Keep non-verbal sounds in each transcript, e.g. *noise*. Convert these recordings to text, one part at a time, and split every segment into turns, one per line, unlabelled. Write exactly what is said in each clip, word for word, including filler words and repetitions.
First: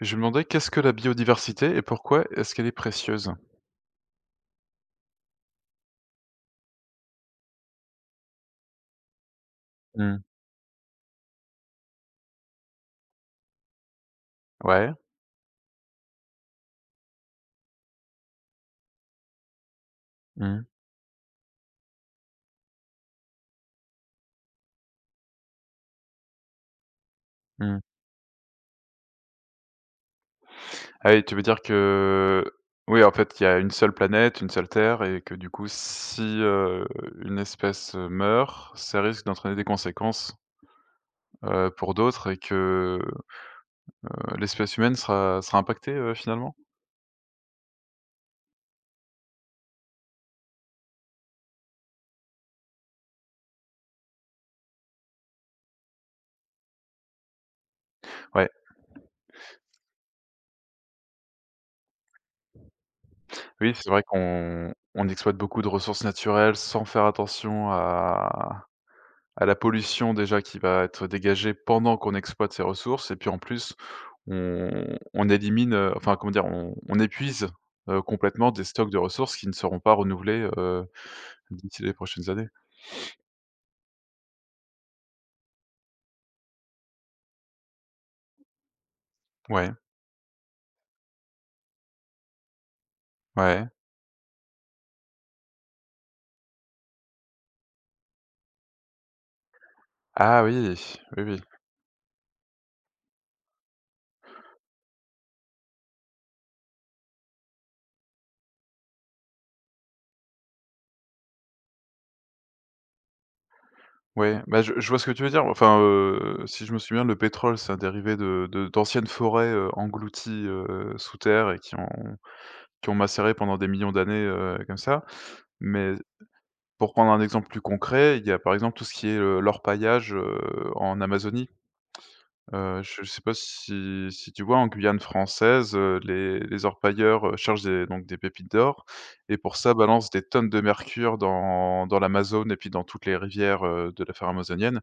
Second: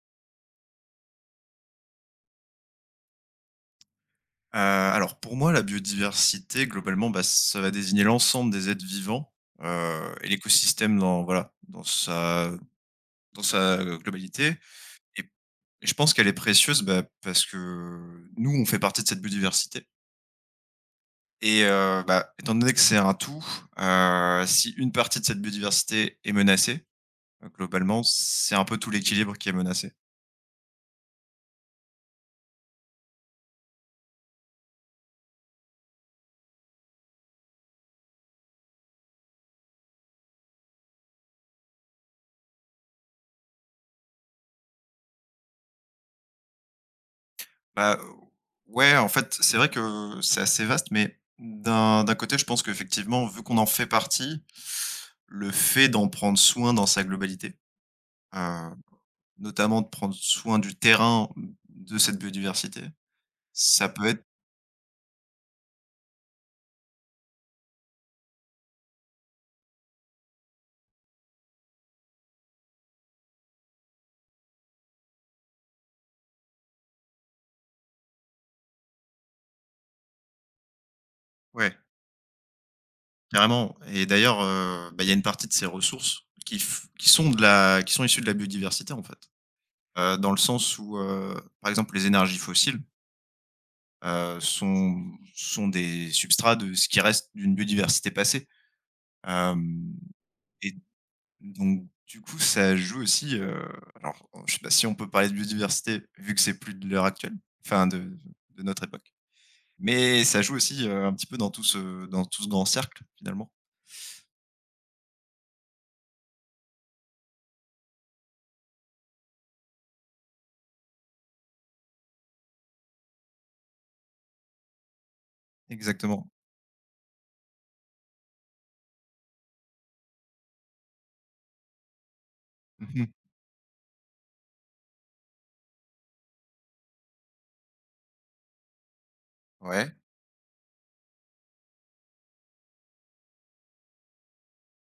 Je me demandais qu'est-ce que la biodiversité et pourquoi est-ce qu'elle est précieuse?
Heu, alors pour moi, la biodiversité globalement, bah, ça va désigner l'ensemble des êtres vivants, heu
Mmh.
et l'écosystème dans voilà, dans sa dans sa globalité
Ouais.
et et je pense qu'elle est précieuse, bah, parce que nous, on fait partie de cette biodiversité
Mmh.
et heu, bah, étant donné que c'est un tout, heu, si une partie de cette biodiversité est menacée. Heu,
Mmh.
globalement, c'est un peu tout l'équilibre qui est menacé.
Ah oui, tu veux dire que oui, en fait, il y a une seule planète, une seule Terre et que du coup, si, heu, une espèce, heu, meurt, ça risque d'entraîner des conséquences, heu, pour d'autres et que, heu, l'espèce humaine sera sera impactée, heu, finalement?
Bah, ouais, en fait, c'est vrai que c'est assez vaste, mais d'un d'un côté, je pense qu'effectivement, vu qu'on en fait partie, le fait d'en prendre soin dans sa globalité, heu,
Ouais.
notamment de prendre soin du terrain, de cette biodiversité,
Oui,
ça
c'est vrai
peut être
qu'on on exploite beaucoup de ressources naturelles sans faire attention à à la pollution déjà qui va être dégagée pendant qu'on exploite ces ressources et puis en plus on on élimine, heu, enfin comment dire? On on épuise, heu, complètement des stocks de ressources qui ne seront pas renouvelés, heu,
ouais.
d'ici les prochaines années.
Carrément, et d'ailleurs, heu, bah, il y a une partie de ces ressources qui f qui sont de la qui sont issues de la biodiversité, en fait.
Ouais,
Heu, dans le sens où, heu, par exemple, les énergies fossiles,
ouais.
heu, sont sont des substrats de ce qui reste d'une biodiversité passée. Hem
Ah
et
oui, oui, oui.
donc du coup, ça joue aussi, heu, alors, je sais pas si on peut parler de biodiversité vu que c'est plus de l'heure actuelle, enfin de de notre époque, mais ça joue aussi, heu, un petit peu dans tout ce dans tout ce grand cercle, finalement.
Ouais, bah, je je vois ce que tu veux dire. Enfin, heu, si je me souviens, le pétrole, c'est un dérivé de de d'anciennes forêts, heu, englouties, heu, sous terre et qui ont qui ont macéré pendant des millions d'années, heu, comme ça. Mais
Exactement.
pour prendre un exemple plus concret, il y a par exemple tout ce qui est, heu, l'orpaillage, heu, en Amazonie. Heu,
*laughs*
je
Mmh.
ne sais pas si si tu vois en Guyane française, heu, les les orpailleurs, heu, cherchent des donc des pépites d'or et pour ça
Ouais.
balancent des tonnes de mercure dans dans l'Amazone et puis dans toutes les rivières, heu, de la forêt amazonienne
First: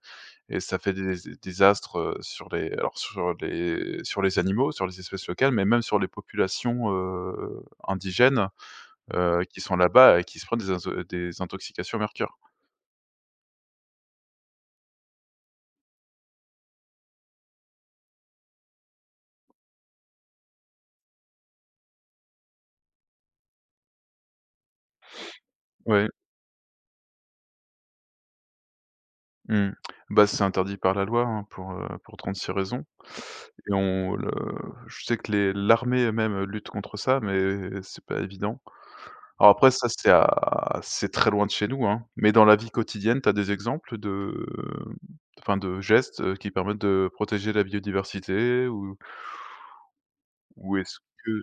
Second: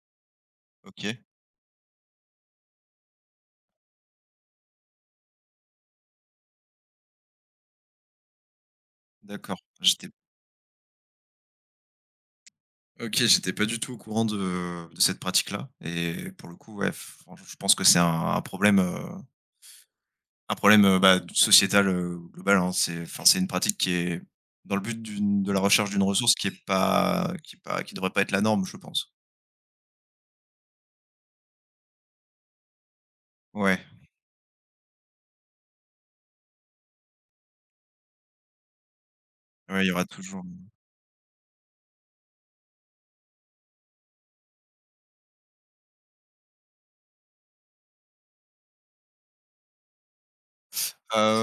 et ça fait des
OK.
des désastres, heu, sur les alors sur les sur les animaux, sur les espèces locales, mais même sur les populations, heu, indigènes, heu,
D'accord,
qui sont
j'étais
là-bas et qui se prennent des inso des intoxications au mercure.
OK, j'étais pas du tout au courant de de cette pratique-là, et pour le coup, ouais, enfin, je pense que c'est un un problème, heu, un problème, heu, bah, sociétal, heu, global, hein. C'est Enfin, c'est une pratique qui est dans le but d'une de la recherche d'une
Ouais.
ressource qui est pas qui est pas qui devrait pas être la norme, je pense.
Mmh. Bah, c'est interdit par la loi, hein, pour, heu, pour trente-six raisons et
Ouais,
on le je sais que les l'armée même lutte contre ça, mais c'est pas évident. Alors après
ouais, il
ça,
y aura
c'est
toujours, mmh,
à c'est très loin de chez nous, hein, mais dans la vie quotidienne, tu as des exemples de enfin, de gestes, heu, qui permettent de protéger la biodiversité ou ou est-ce que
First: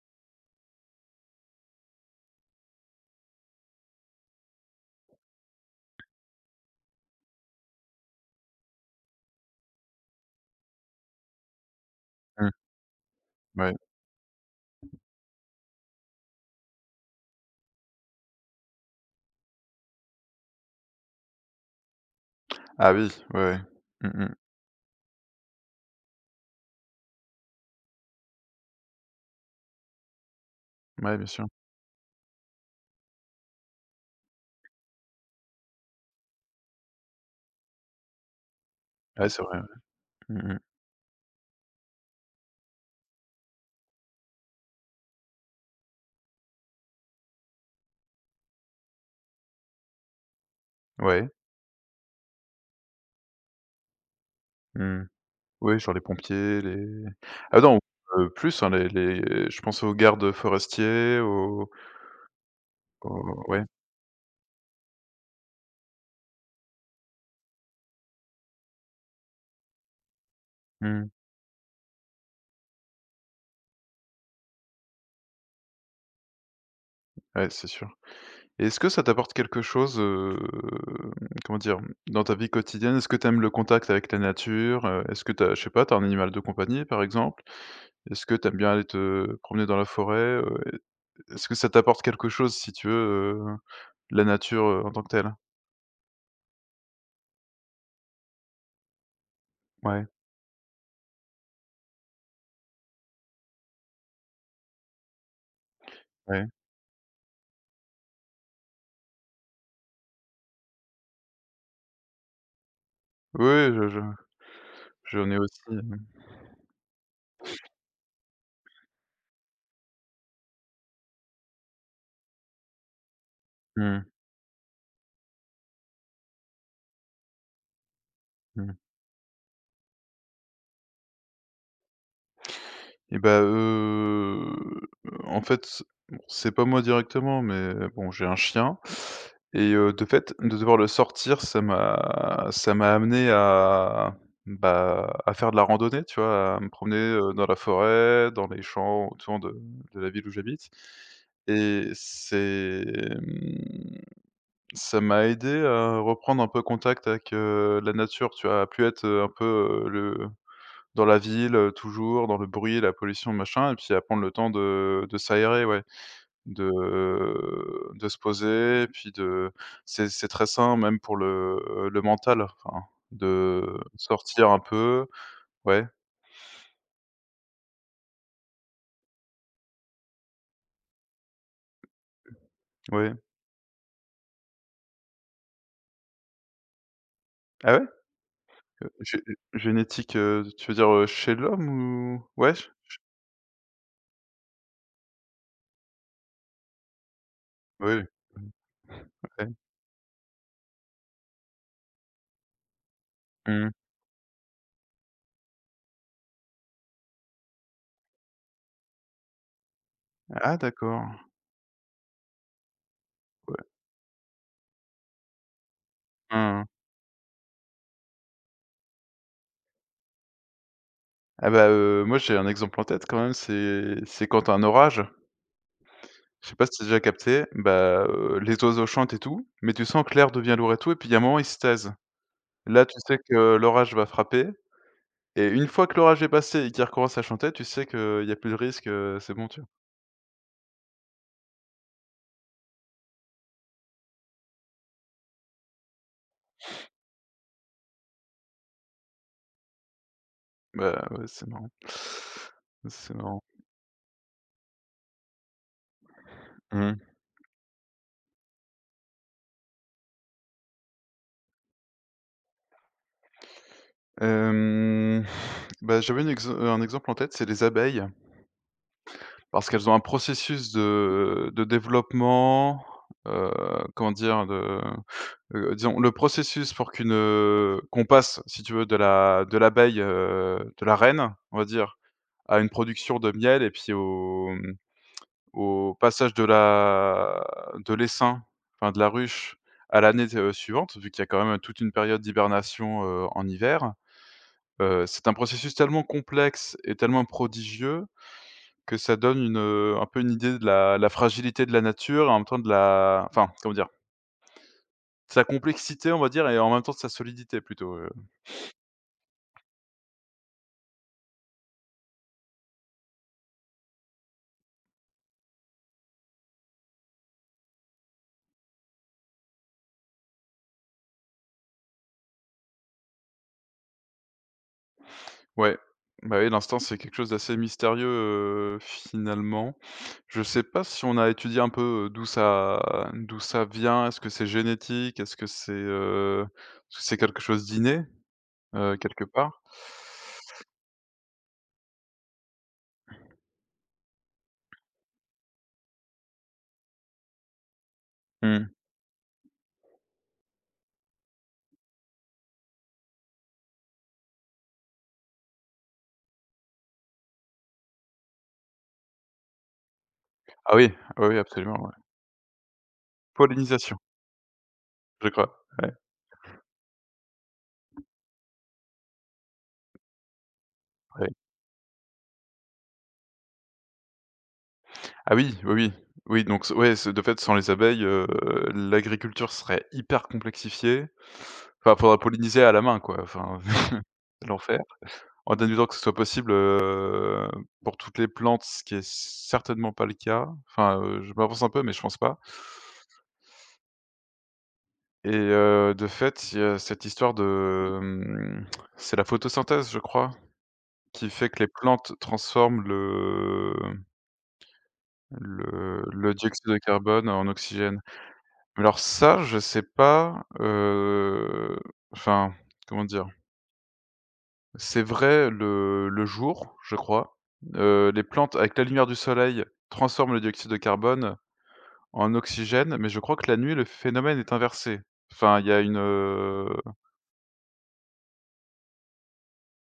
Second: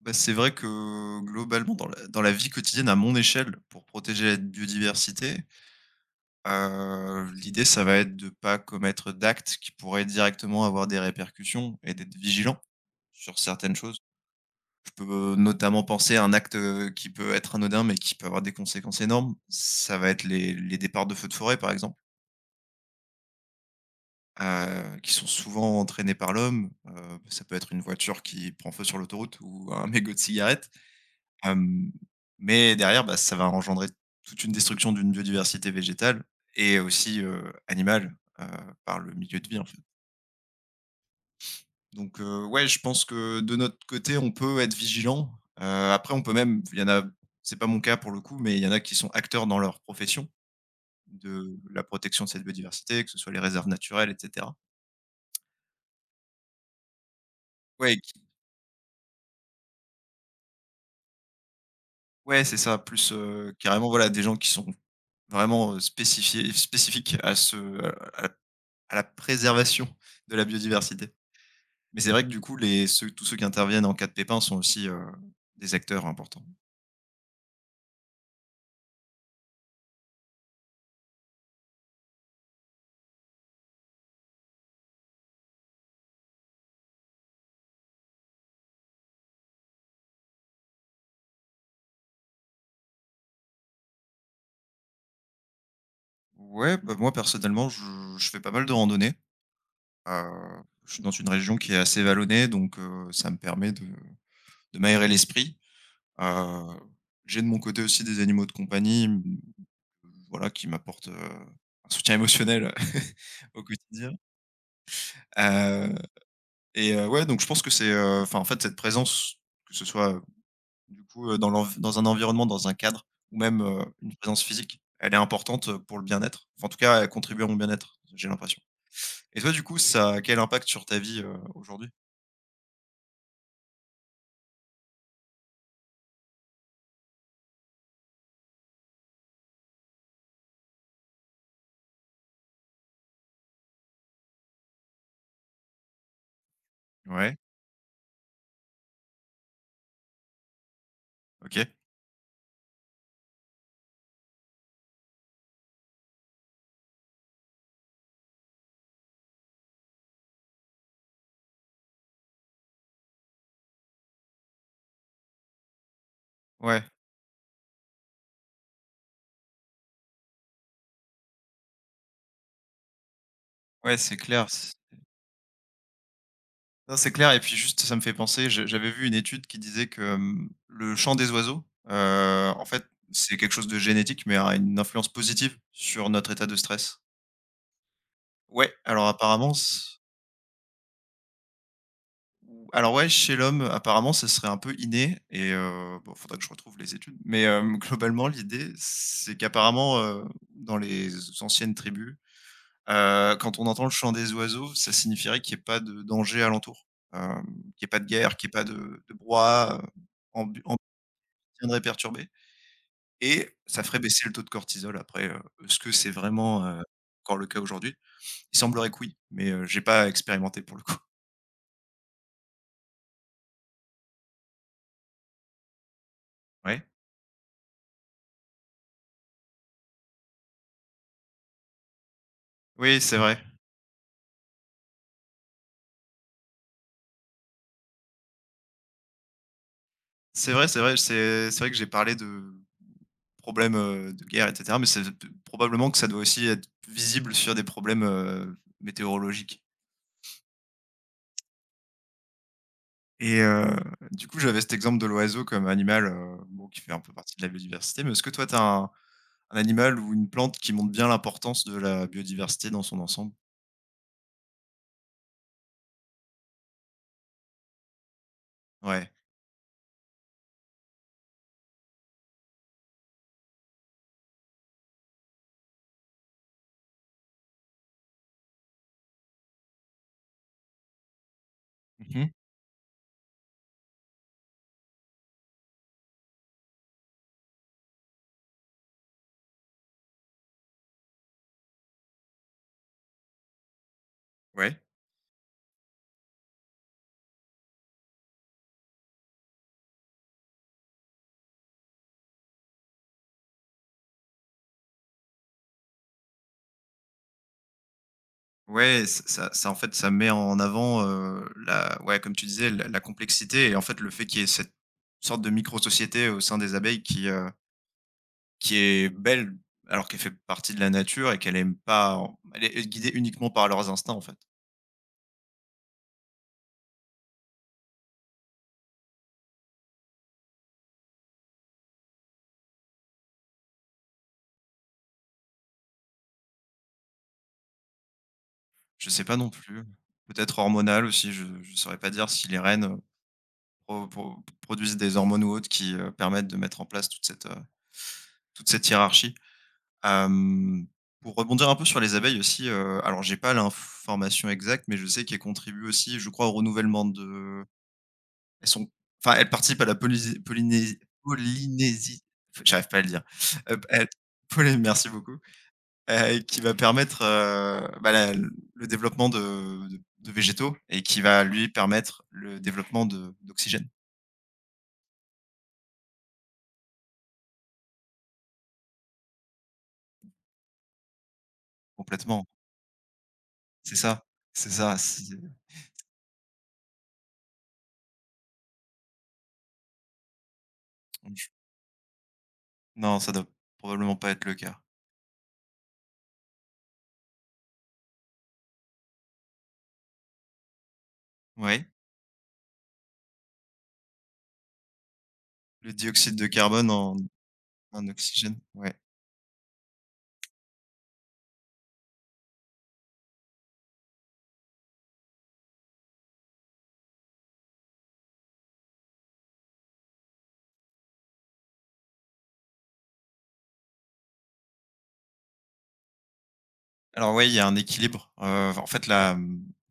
bah, c'est vrai que globalement dans la dans la vie quotidienne à mon échelle, pour protéger la biodiversité, Heu, l'idée, ça va être de pas commettre d'actes qui pourraient directement avoir des répercussions et d'être
mmh,
vigilant sur certaines
ouais.
choses. Je peux notamment penser à un acte, heu, qui peut être anodin, mais qui peut avoir des conséquences énormes. Ça va être les les départs de feux de forêt, par exemple,
Ah oui, ouais, ouais. Mmh mmh.
heu, qui sont souvent entraînés par l'homme. Heu, ça peut être une voiture qui prend feu sur l'autoroute ou un mégot de cigarette.
Ouais, bien sûr.
Hem, mais derrière, bah, ça va engendrer toute une destruction d'une biodiversité végétale et aussi, heu, animale, heu, par le
Ouais,
milieu
c'est
de
vrai,
vie,
ouais.
en fait.
Mmh mmh.
Donc, heu, ouais, je pense que de notre côté, on peut être vigilant. Heu, après, on peut même il y en a, c'est pas mon cas pour le coup, mais il y en a qui sont acteurs dans leur profession
Ouais.
de la protection de cette biodiversité, que ce soit les réserves naturelles et cetera.
Mmh. Oui, genre les pompiers, les ah non,
Ouais, qui
heu, plus, hein, les les je pense aux gardes forestiers, aux
ouais, c'est ça, plus,
aux
heu,
ouais,
carrément, voilà, des gens qui sont vraiment, heu, spécifiés spécifiques à ce à à la préservation de la biodiversité.
mmh,
Mais c'est vrai que du coup, les ceux tous ceux qui interviennent en cas de pépin sont aussi, heu, des acteurs importants.
ouais, c'est sûr. Et est-ce que ça t'apporte quelque chose, heu, comment dire? Dans ta vie quotidienne, est-ce que tu aimes le contact avec la nature? Heu, est-ce que t'as je sais pas, t'as un animal de compagnie, par exemple? Est-ce que t'aimes bien aller te promener dans la forêt? Heu, est ce que ça t'apporte quelque chose, si tu veux, heu, la nature, heu, en tant que telle?
Ouais, bah, moi personnellement, je je fais pas mal de randonnées.
Ouais,
Heu, je suis dans une région qui est assez vallonnée, donc heu, ça me permet de de m'aérer l'esprit.
ouais.
Heu, j'ai de mon côté aussi des animaux de compagnie. Voilà, qui m'apporte, heu, un soutien émotionnel
Oui,
*laughs* au
oui, je je
quotidien.
j'en ai aussi,
Heu
mmh.
et heu, ouais, donc je pense que c'est, heu, enfin, en fait, cette présence, que ce soit, heu, du coup, heu, dans l'env dans un environnement, dans un cadre, ou même, heu,
Mmh.
une présence physique, elle est importante, heu, pour le bien-être. Enfin, en tout cas, elle contribue à mon bien-être, j'ai l'impression. Et toi, du coup, ça a quel impact sur ta vie, heu, aujourd'hui?
Et bah, heu, en fait, bon, c'est pas moi directement, mais bon, j'ai un chien et heu, de fait, de devoir le sortir, ça m'a ça m'a amené à, bah, à faire de la randonnée, tu vois? À me promener, heu,
Ouais,
dans la forêt, dans les champs autour de de la ville où j'habite
OK.
et c'est, mmh, ça m'a aidé à reprendre un peu contact avec, heu, la nature, tu vois? À plus être, heu, un peu, heu, le dans la ville, heu, toujours, dans le bruit, la pollution, machin et puis à prendre le temps de de s'aérer, ouais, de
Ouais,
de se poser et puis de c'est c'est très sain même pour le le mental, enfin, de
ouais, c'est clair.
sortir un peu. Ouais,
Non, c'est clair, et puis juste, ça me fait penser, je j'avais vu une étude qui disait que, hem, le chant des oiseaux, heu, en fait,
ouais.
c'est quelque chose de génétique, mais a une influence positive sur notre état de stress.
Ah ouais?
Ouais,
Heu,
alors
gé
apparemment c
génétique, heu, tu veux dire, heu, chez l'homme ou? Ouais,
ou
ch
alors, ouais, chez l'homme, apparemment, ce serait un peu inné, et heu, bon, faudrait que je retrouve les études, mais hem, *laughs*
oui,
globalement, l'idée, c'est
ouais.
qu'apparemment, heu, dans les anciennes tribus, Heu, quand on
Mmh.
entend le chant des oiseaux, ça signifierait qu'il n'y ait pas de danger alentour, hem, qu'il n'y ait pas de guerre, qu'il n'y ait pas de de brouhaha, heu,
Ah
ambu ambiance
d'accord.
viendrait perturber, et ça ferait baisser le taux de cortisol. Après, heu, est-ce que c'est
Hein,
vraiment,
hein.
heu, encore le cas aujourd'hui? Il semblerait que oui, mais, heu, j'ai pas expérimenté pour le coup. *laughs*
Ah bah, heu, moi j'ai un exemple en tête quand même, c'est c'est quand tu un orage. Je sais pas si tu
Ouais.
as déjà capté, bah, heu, les oiseaux chantent et tout, mais tu sens que l'air devient lourd et tout, et puis il y a un moment, ils se taisent. Là, tu
Oui, c'est
sais
vrai.
que l'orage va frapper et une fois que l'orage est passé et qu'ils recommencent à chanter, tu sais qu'il y a plus de risque, heu, c'est bon, tu vois?
C'est vrai, c'est vrai, c'est c'est vrai que j'ai parlé de problèmes, heu, de guerre et cetera, mais c'est probablement que ça doit aussi être visible sur des problèmes, heu, météorologiques.
Bah, ouais, c'est marrant. C'est
Et
marrant.
heu, du coup, j'avais cet exemple de l'oiseau comme animal, heu, bon, qui fait un
Mmh.
peu partie de la biodiversité, mais est-ce que toi, tu as un un animal ou une plante qui montre bien l'importance de la biodiversité dans son ensemble?
Hem, bah, j'avais une ex un exemple en tête, c'est les abeilles,
Ouais.
parce qu'elles ont un processus de de développement, heu, comment dire? De heu, disons le processus pour qu'une, heu, qu'on passe si tu veux de la de l'abeille, heu, de la reine, on va dire,
Mmh.
à une production de miel et puis au, mmh, au passage de la de l'essaim, enfin de la ruche à l'année d suivante, vu qu'il y a quand même toute une période d'hibernation, heu, en hiver.
Ouais.
Heu, c'est un processus tellement complexe et tellement prodigieux que ça donne une, heu, un peu une idée de la la fragilité de la nature et en même temps de la enfin, comment dire? De sa complexité on va dire et en même temps de sa solidité plutôt, euh,
Ouais, ç ça ça, en fait, ça met en avant, heu, la ouais, comme tu disais, la la complexité, et en fait, le fait qu'il y ait cette sorte de micro-société au sein des abeilles qui, heu, qui est belle, alors qu'elle fait partie de la nature, et qu'elle aime pas elle est guidée uniquement par leurs instincts, en fait.
ouais, bah, oui, l'instinct, c'est quelque chose d'assez mystérieux, heu, finalement. Je sais pas si on a étudié un peu, heu, d'où ça d'où ça vient. Est-ce que c'est génétique? Est-ce que c'est, heu, est-ce que c'est quelque chose d'inné, heu,
Je sais
quelque
pas non
part?
plus. Peut-être hormonal aussi, je ne saurais pas dire si les rennes, heu, pro pro produisent des hormones ou autres qui, heu, permettent de mettre en place toute cette, heu, toute
Mmh.
cette hiérarchie. Hem, pour rebondir un peu sur les abeilles aussi, heu, alors j'ai pas l'information exacte, mais je sais qu'elles contribuent aussi, je crois, au renouvellement de elles sont enfin, elles participent à la polisi
Ah oui,
poliné
oui, oui, absolument, ouais.
j'arrive pas à le dire. Heu,
Pollinisation,
elles polli Merci
je
beaucoup.
crois. Ouais,
Heu, qui va permettre, heu, bah, la le développement de de de végétaux, et qui
ouais.
va, lui, permettre le développement de d'oxygène,
Ah oui, oui, oui. Oui, donc s ouais, c'est de fait, sans les abeilles, heu, l'agriculture serait hyper complexifiée. Enfin, faudrait
complètement.
polliniser à la main, quoi, enfin,
C'est ça,
*laughs*
c'est
l'enfer.
ça, c'est
En admettant que ce soit possible, heu, pour toutes les plantes, ce qui est certainement pas le cas. Enfin, heu, je m'avance un peu, mais je pense pas
non, ça doit probablement pas être le cas.
et heu, de fait, il y a cette histoire de, hem, c'est la photosynthèse, je crois, qui fait que les
Oui,
plantes transforment le
le
le le
dioxyde de
dioxyde de
carbone en
carbone en oxygène.
en oxygène,
Mais
ouais.
alors ça, je sais pas, heu, enfin, comment dire? C'est vrai le le jour, je crois. Heu, les plantes, avec la lumière du soleil, transforment le dioxyde de carbone en oxygène, mais je crois que la nuit, le phénomène est inversé. Enfin, il y a une, heu
Alors oui, il y a un équilibre. Heu, en fait, là,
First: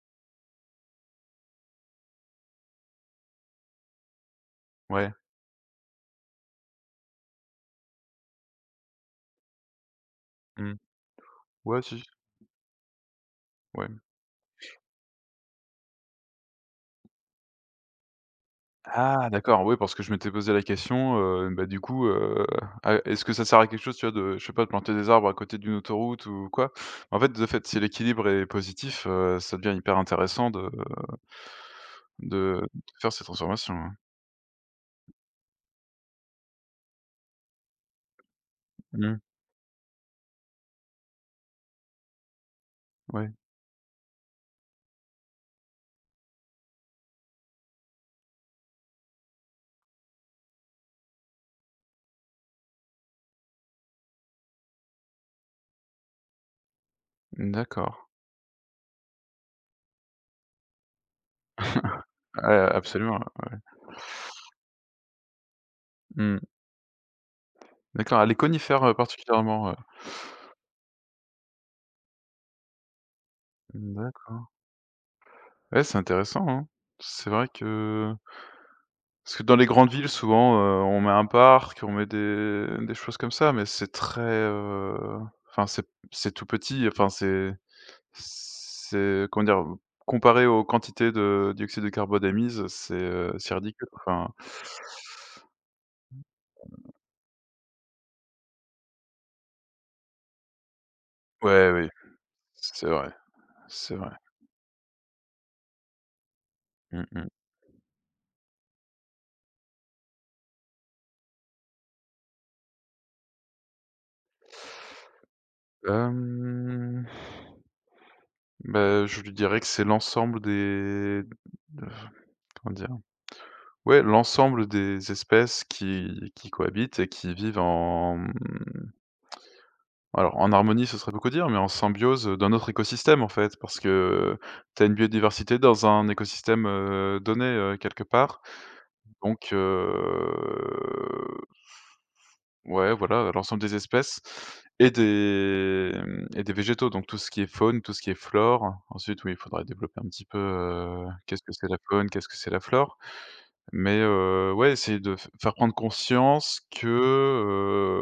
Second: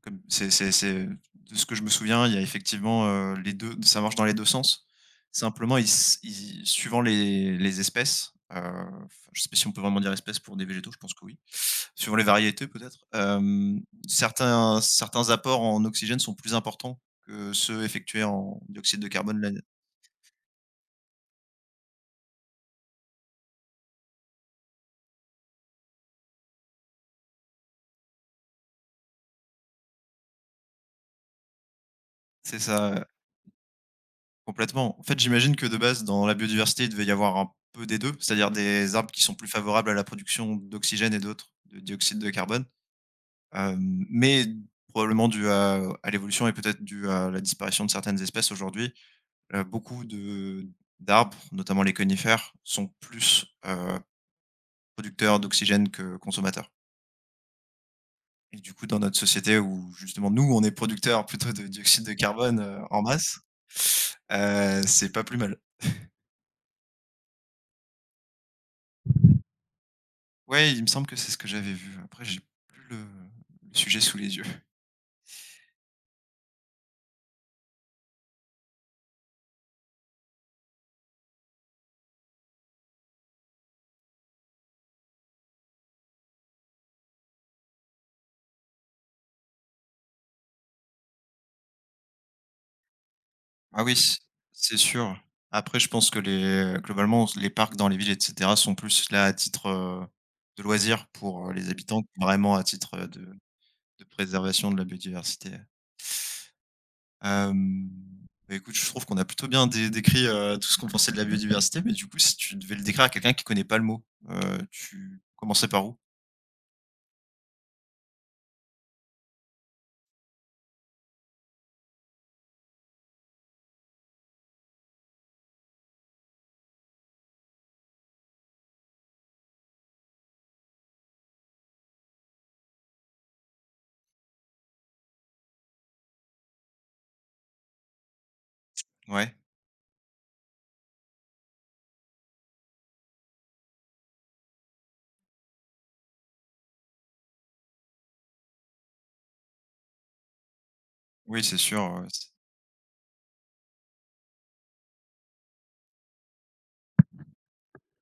comme c'est c'est c'est de ce que je me souviens, il y a effectivement, heu, les deux. Ça marche dans les deux sens.
ouais,
Simplement, ils s ils suivant les les espèces, heu, enfin, je sais pas si on peut vraiment dire espèces pour des
mmh,
végétaux, je pense que oui.
ouais, si, si,
Suivant les variétés peut-être, hem,
ouais.
certains certains apports en oxygène sont plus importants que ceux effectués en dioxyde de
Ah
carbone là.
d'accord, oui, parce que je m'étais posé la question, heu, bah, du coup, heu, ah, est-ce que ça sert à quelque chose, tu vois, de je sais pas, de planter des arbres à côté d'une autoroute ou quoi? En fait, de fait, si l'équilibre est positif, heu, ça devient hyper intéressant de
C'est
de de
ça.
faire ces transformations, ouais.
Complètement. En fait, j'imagine que de base, dans la biodiversité, il devait y avoir un peu des deux, c'est-à-dire des arbres
Mmh,
qui sont plus favorables à la production d'oxygène, et d'autres, de dioxyde de carbone.
ouais,
Hem, mais probablement dû à à l'évolution, et peut-être dû à la disparition de certaines espèces aujourd'hui, heu, beaucoup de d'arbres, notamment les conifères, sont plus, heu, producteurs d'oxygène que consommateurs.
d'accord.
Et du coup, dans notre société où justement nous, on est producteurs plutôt de dioxyde de
Ouais,
carbone, heu, en
absolument,
masse,
ouais.
heu, c'est pas plus mal.
Mmh. D'accord, ah les conifères, heu, particulièrement, ouais.
Ouais, il me semble que c'est ce que j'avais vu. Après, j'ai plus le le sujet sous les yeux.
D'accord.
*laughs*
Ouais, c'est intéressant, hein. C'est vrai que parce que dans les grandes villes, souvent, heu, on met un parc, on met des des choses comme ça, mais c'est très, heu, enfin, c'est c'est tout petit, enfin, c'est c'est comment dire? Comparé aux quantités de dioxyde de carbone émises, c'est, heu, c'est
Ah
ridicule,
oui, c
enfin
c'est sûr. Après, je pense que les globalement, les parcs dans les villes, et cetera, sont plus là à titre, heu, de loisirs pour, heu, les
ouais, oui,
habitants, que vraiment à
c'est
titre, heu,
vrai,
de
c'est
de
vrai.
préservation de la biodiversité.
Mmh mh.
Hem, Bah, écoute, je trouve qu'on a plutôt bien dé décrit, heu, tout ce qu'on pensait de la biodiversité, mais du coup, si tu devais le décrire à quelqu'un qui connaît pas le mot, heu, tu commençais par où?
Hem Bah, je lui dirais que c'est l'ensemble des comment dire? Ouais, l'ensemble des espèces qui qui cohabitent et qui vivent en, mmh, alors en harmonie, ce serait beaucoup dire, mais en symbiose, heu, d'un autre écosystème en fait. Parce que tu as une biodiversité dans un écosystème, heu, donné, heu, quelque part.
Ouais.
Donc heu, ouais, voilà, l'ensemble des espèces et des, mmh et des végétaux, donc tout ce qui est faune, tout ce qui est flore. Ensuite, oui, il faudrait développer un petit peu, heu,
Oui,
qu'est-ce que
c'est
c'est la
sûr, heu,
faune,
c
qu'est-ce que c'est la flore? Mais, heu, ouais, essayer de f faire prendre conscience que,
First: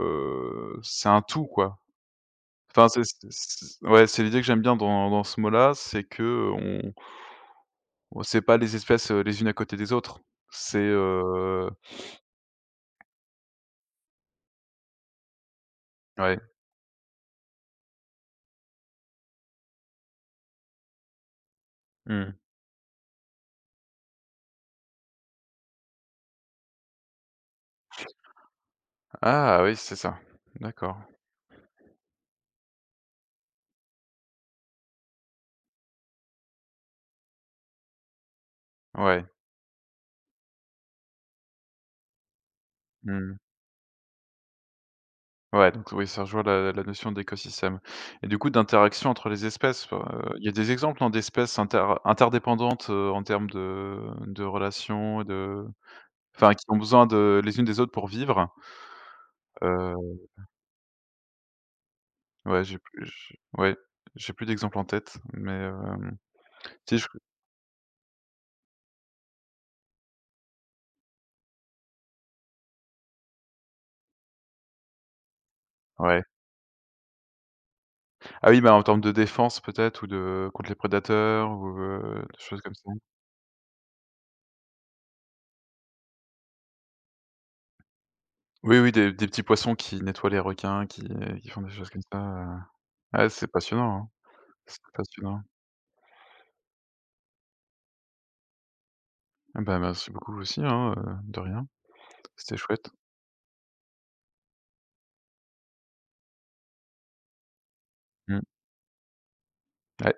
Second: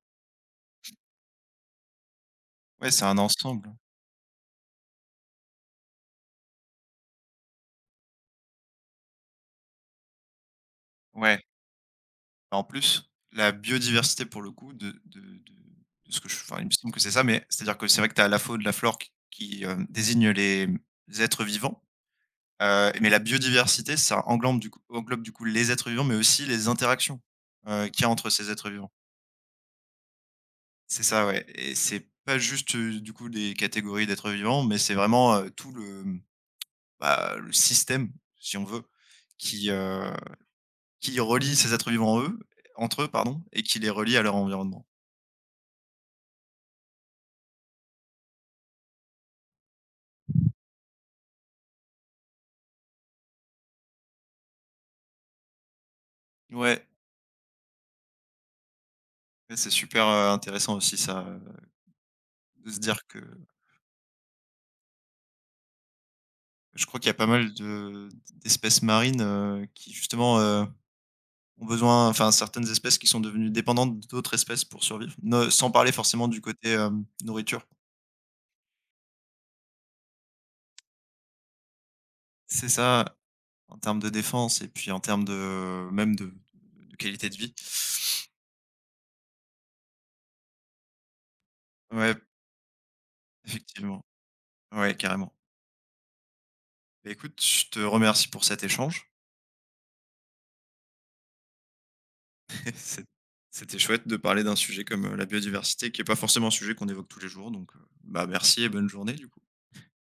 heu, c'est un tout, quoi. Enfin,
ouais,
c'est
c'est
c
un
c
ensemble.
ouais, c'est l'idée que j'aime bien dans dans ce mot-là, c'est que on on- c'est pas les espèces, heu, les unes à côté des autres. C'est,
Ouais.
heu
Bah, en plus, la biodiversité pour le coup de de de de ce que je
ouais,
enfin, il me semble que c'est ça, mais c'est-à-dire que c'est vrai que tu as la faune, la flore qui qui, hem, désigne les, mmh, les êtres vivants,
mmh.
heu, mais la biodiversité, ça englambe du coup englobe du coup les êtres vivants, mais aussi les interactions, heu, qu'il y a entre ces êtres vivants.
Ah oui, c'est ça. D'accord.
C'est ça, ouais, et c'est pas juste, heu, du coup des catégories d'êtres vivants, mais c'est vraiment, heu, tout le, mmh, bah, le système, si on veut,
Ouais.
qui, heu, qui relie ces êtres vivants en eux entre eux,
Mmh.
pardon, et qui les relie à leur environnement.
Ouais, donc oui, ça rejoint la la notion d'écosystème et du coup d'interaction entre les espèces, heu, il y a des exemples, non, d'espèces inter interdépendantes, heu, en termes de de relations, de enfin qui ont
Ouais.
besoin de les unes des autres pour vivre?
Ouais, c'est super,
Heu,
heu, intéressant aussi ça, heu,
ouais,
de
j'ai
se dire
plus
que
j ouais, j'ai plus d'exemples en tête, mais hem,
je
si
crois
je
qu'il y a pas mal de d'espèces marines, heu, qui justement, heu, ont besoin, enfin, certaines espèces qui sont devenues dépendantes d'autres espèces pour survivre, ne sans parler
ouais.
forcément du côté, hem, nourriture.
Ah oui, bah, en termes de défense peut-être ou de contre les prédateurs ou heu, des choses
C'est
comme ça.
ça, en termes de défense, et puis en termes de même de de qualité de vie.
Oui, oui, des des petits poissons qui nettoient les requins, qui euh, qui font des choses comme
Ouais,
ça, heu. Ouais, c'est passionnant,
effectivement.
hein, c'est
Ouais, carrément.
passionnant.
Bah, écoute, je te remercie pour cet échange.
Ah bah, merci beaucoup aussi, hein, heu, de rien. C'était
*laughs*
chouette.
C'est c'était chouette de parler d'un sujet comme, heu, la biodiversité, qui est pas forcément un sujet qu'on évoque tous les jours, donc, heu, bah,
Mmh.
merci et bonne journée du coup.
Ouais.